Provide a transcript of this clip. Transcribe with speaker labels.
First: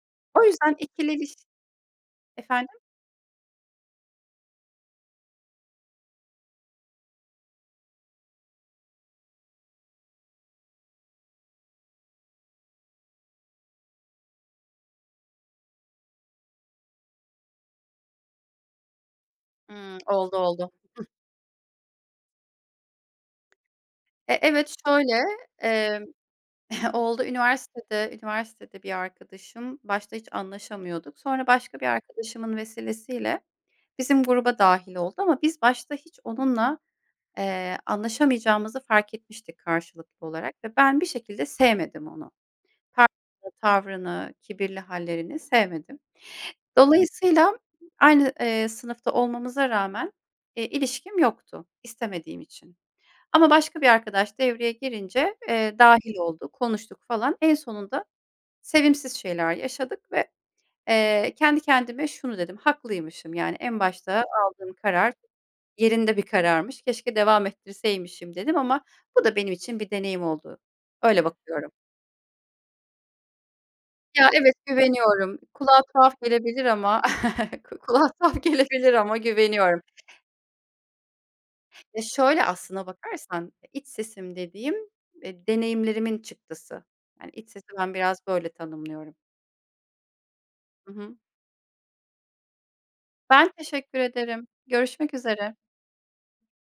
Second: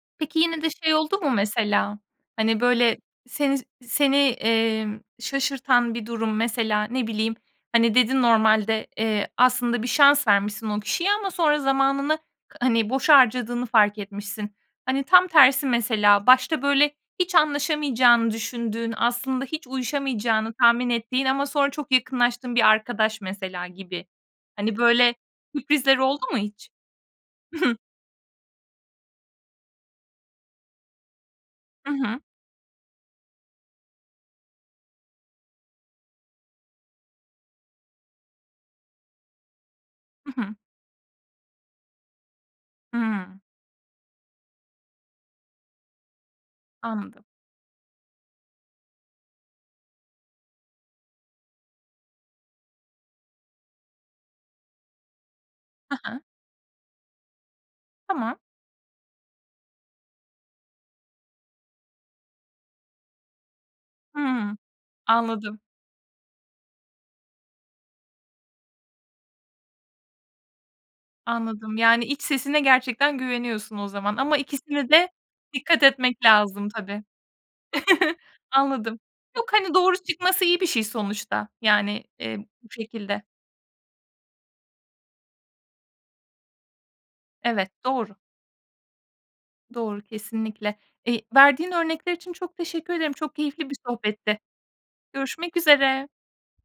Speaker 1: Peki,
Speaker 2: O
Speaker 1: yine de
Speaker 2: yüzden
Speaker 1: şey
Speaker 2: ikili
Speaker 1: oldu mu
Speaker 2: iliş
Speaker 1: mesela, hani,
Speaker 2: Efendim?
Speaker 1: böyle, seni seni, emm, şaşırtan bir durum mesela? Ne bileyim, hani, dedin, normalde, eee, aslında bir şans vermişsin o kişiye ama sonra zamanını, hani, boşa harcadığını fark etmişsin. Hani, tam tersi mesela, başta böyle hiç anlaşamayacağını düşündüğün, aslında hiç
Speaker 2: Hımm. Oldu,
Speaker 1: uyuşamayacağını
Speaker 2: oldu.
Speaker 1: tahmin
Speaker 2: Hıh.
Speaker 1: ettiğin ama sonra çok yakınlaştığın bir arkadaş, mesela, gibi.
Speaker 2: E evet,
Speaker 1: Hani, böyle
Speaker 2: şöyle,
Speaker 1: sürprizler
Speaker 2: eee,
Speaker 1: oldu mu hiç?
Speaker 2: oldu. Üniversitede üniversitede bir arkadaşım, başta hiç anlaşamıyorduk. Sonra başka bir
Speaker 1: Hı hı.
Speaker 2: arkadaşımın vesilesiyle bizim gruba dâhil oldu. Ama biz başta hiç onunla, eee, anlaşamayacağımızı fark etmiştik karşılıklı
Speaker 1: Hı
Speaker 2: olarak
Speaker 1: hı.
Speaker 2: ve ben bir şekilde sevmedim onu.
Speaker 1: Hımm.
Speaker 2: [unintelligible] Tavrını, kibirli hâllerini sevmedim.
Speaker 1: Anladım.
Speaker 2: Dolayısıyla aynı, eee, sınıfta olmamıza rağmen, eee, ilişkim yoktu, istemediğim için ama başka bir arkadaş devreye girince, eee,
Speaker 1: Hı
Speaker 2: dâhil
Speaker 1: hı.
Speaker 2: oldu, konuştuk falan. En sonunda
Speaker 1: Tamam.
Speaker 2: sevimsiz şeyler yaşadık ve, eee, kendi kendime şunu dedim: “Haklıymışım.” Yani, "En başta
Speaker 1: Hımm.
Speaker 2: aldığım karar
Speaker 1: Anladım.
Speaker 2: yerinde bir kararmış, keşke devam ettirseymişim." dedim ama bu da benim için bir deneyim oldu. Öyle bakıyorum.
Speaker 1: Anladım, yani, iç sesine gerçekten güveniyorsun o zaman.
Speaker 2: Ya,
Speaker 1: Ama
Speaker 2: evet,
Speaker 1: ikisine de
Speaker 2: güveniyorum. Kulağa
Speaker 1: dikkat
Speaker 2: tuhaf
Speaker 1: etmek
Speaker 2: gelebilir
Speaker 1: lazım
Speaker 2: ama
Speaker 1: tabii.
Speaker 2: ku kulağa tuhaf gelebilir
Speaker 1: Anladım.
Speaker 2: ama
Speaker 1: Yok, hani,
Speaker 2: güveniyorum.
Speaker 1: doğru çıkması iyi bir şey sonuçta,
Speaker 2: Ya,
Speaker 1: yani,
Speaker 2: şöyle,
Speaker 1: eee, bu
Speaker 2: aslına
Speaker 1: şekilde.
Speaker 2: bakarsan, eee, iç sesim dediğim, eee, deneyimlerimin çıktısı. Hani, iç sesi
Speaker 1: Evet
Speaker 2: ben
Speaker 1: doğru.
Speaker 2: biraz böyle tanımlıyorum.
Speaker 1: Doğru, kesinlikle.
Speaker 2: Hı hı.
Speaker 1: Eee, verdiğin örnekler için çok teşekkür ederim, çok
Speaker 2: Ben
Speaker 1: keyifli bir
Speaker 2: teşekkür
Speaker 1: sohbetti.
Speaker 2: ederim. Görüşmek üzere.
Speaker 1: Görüşmek üzere.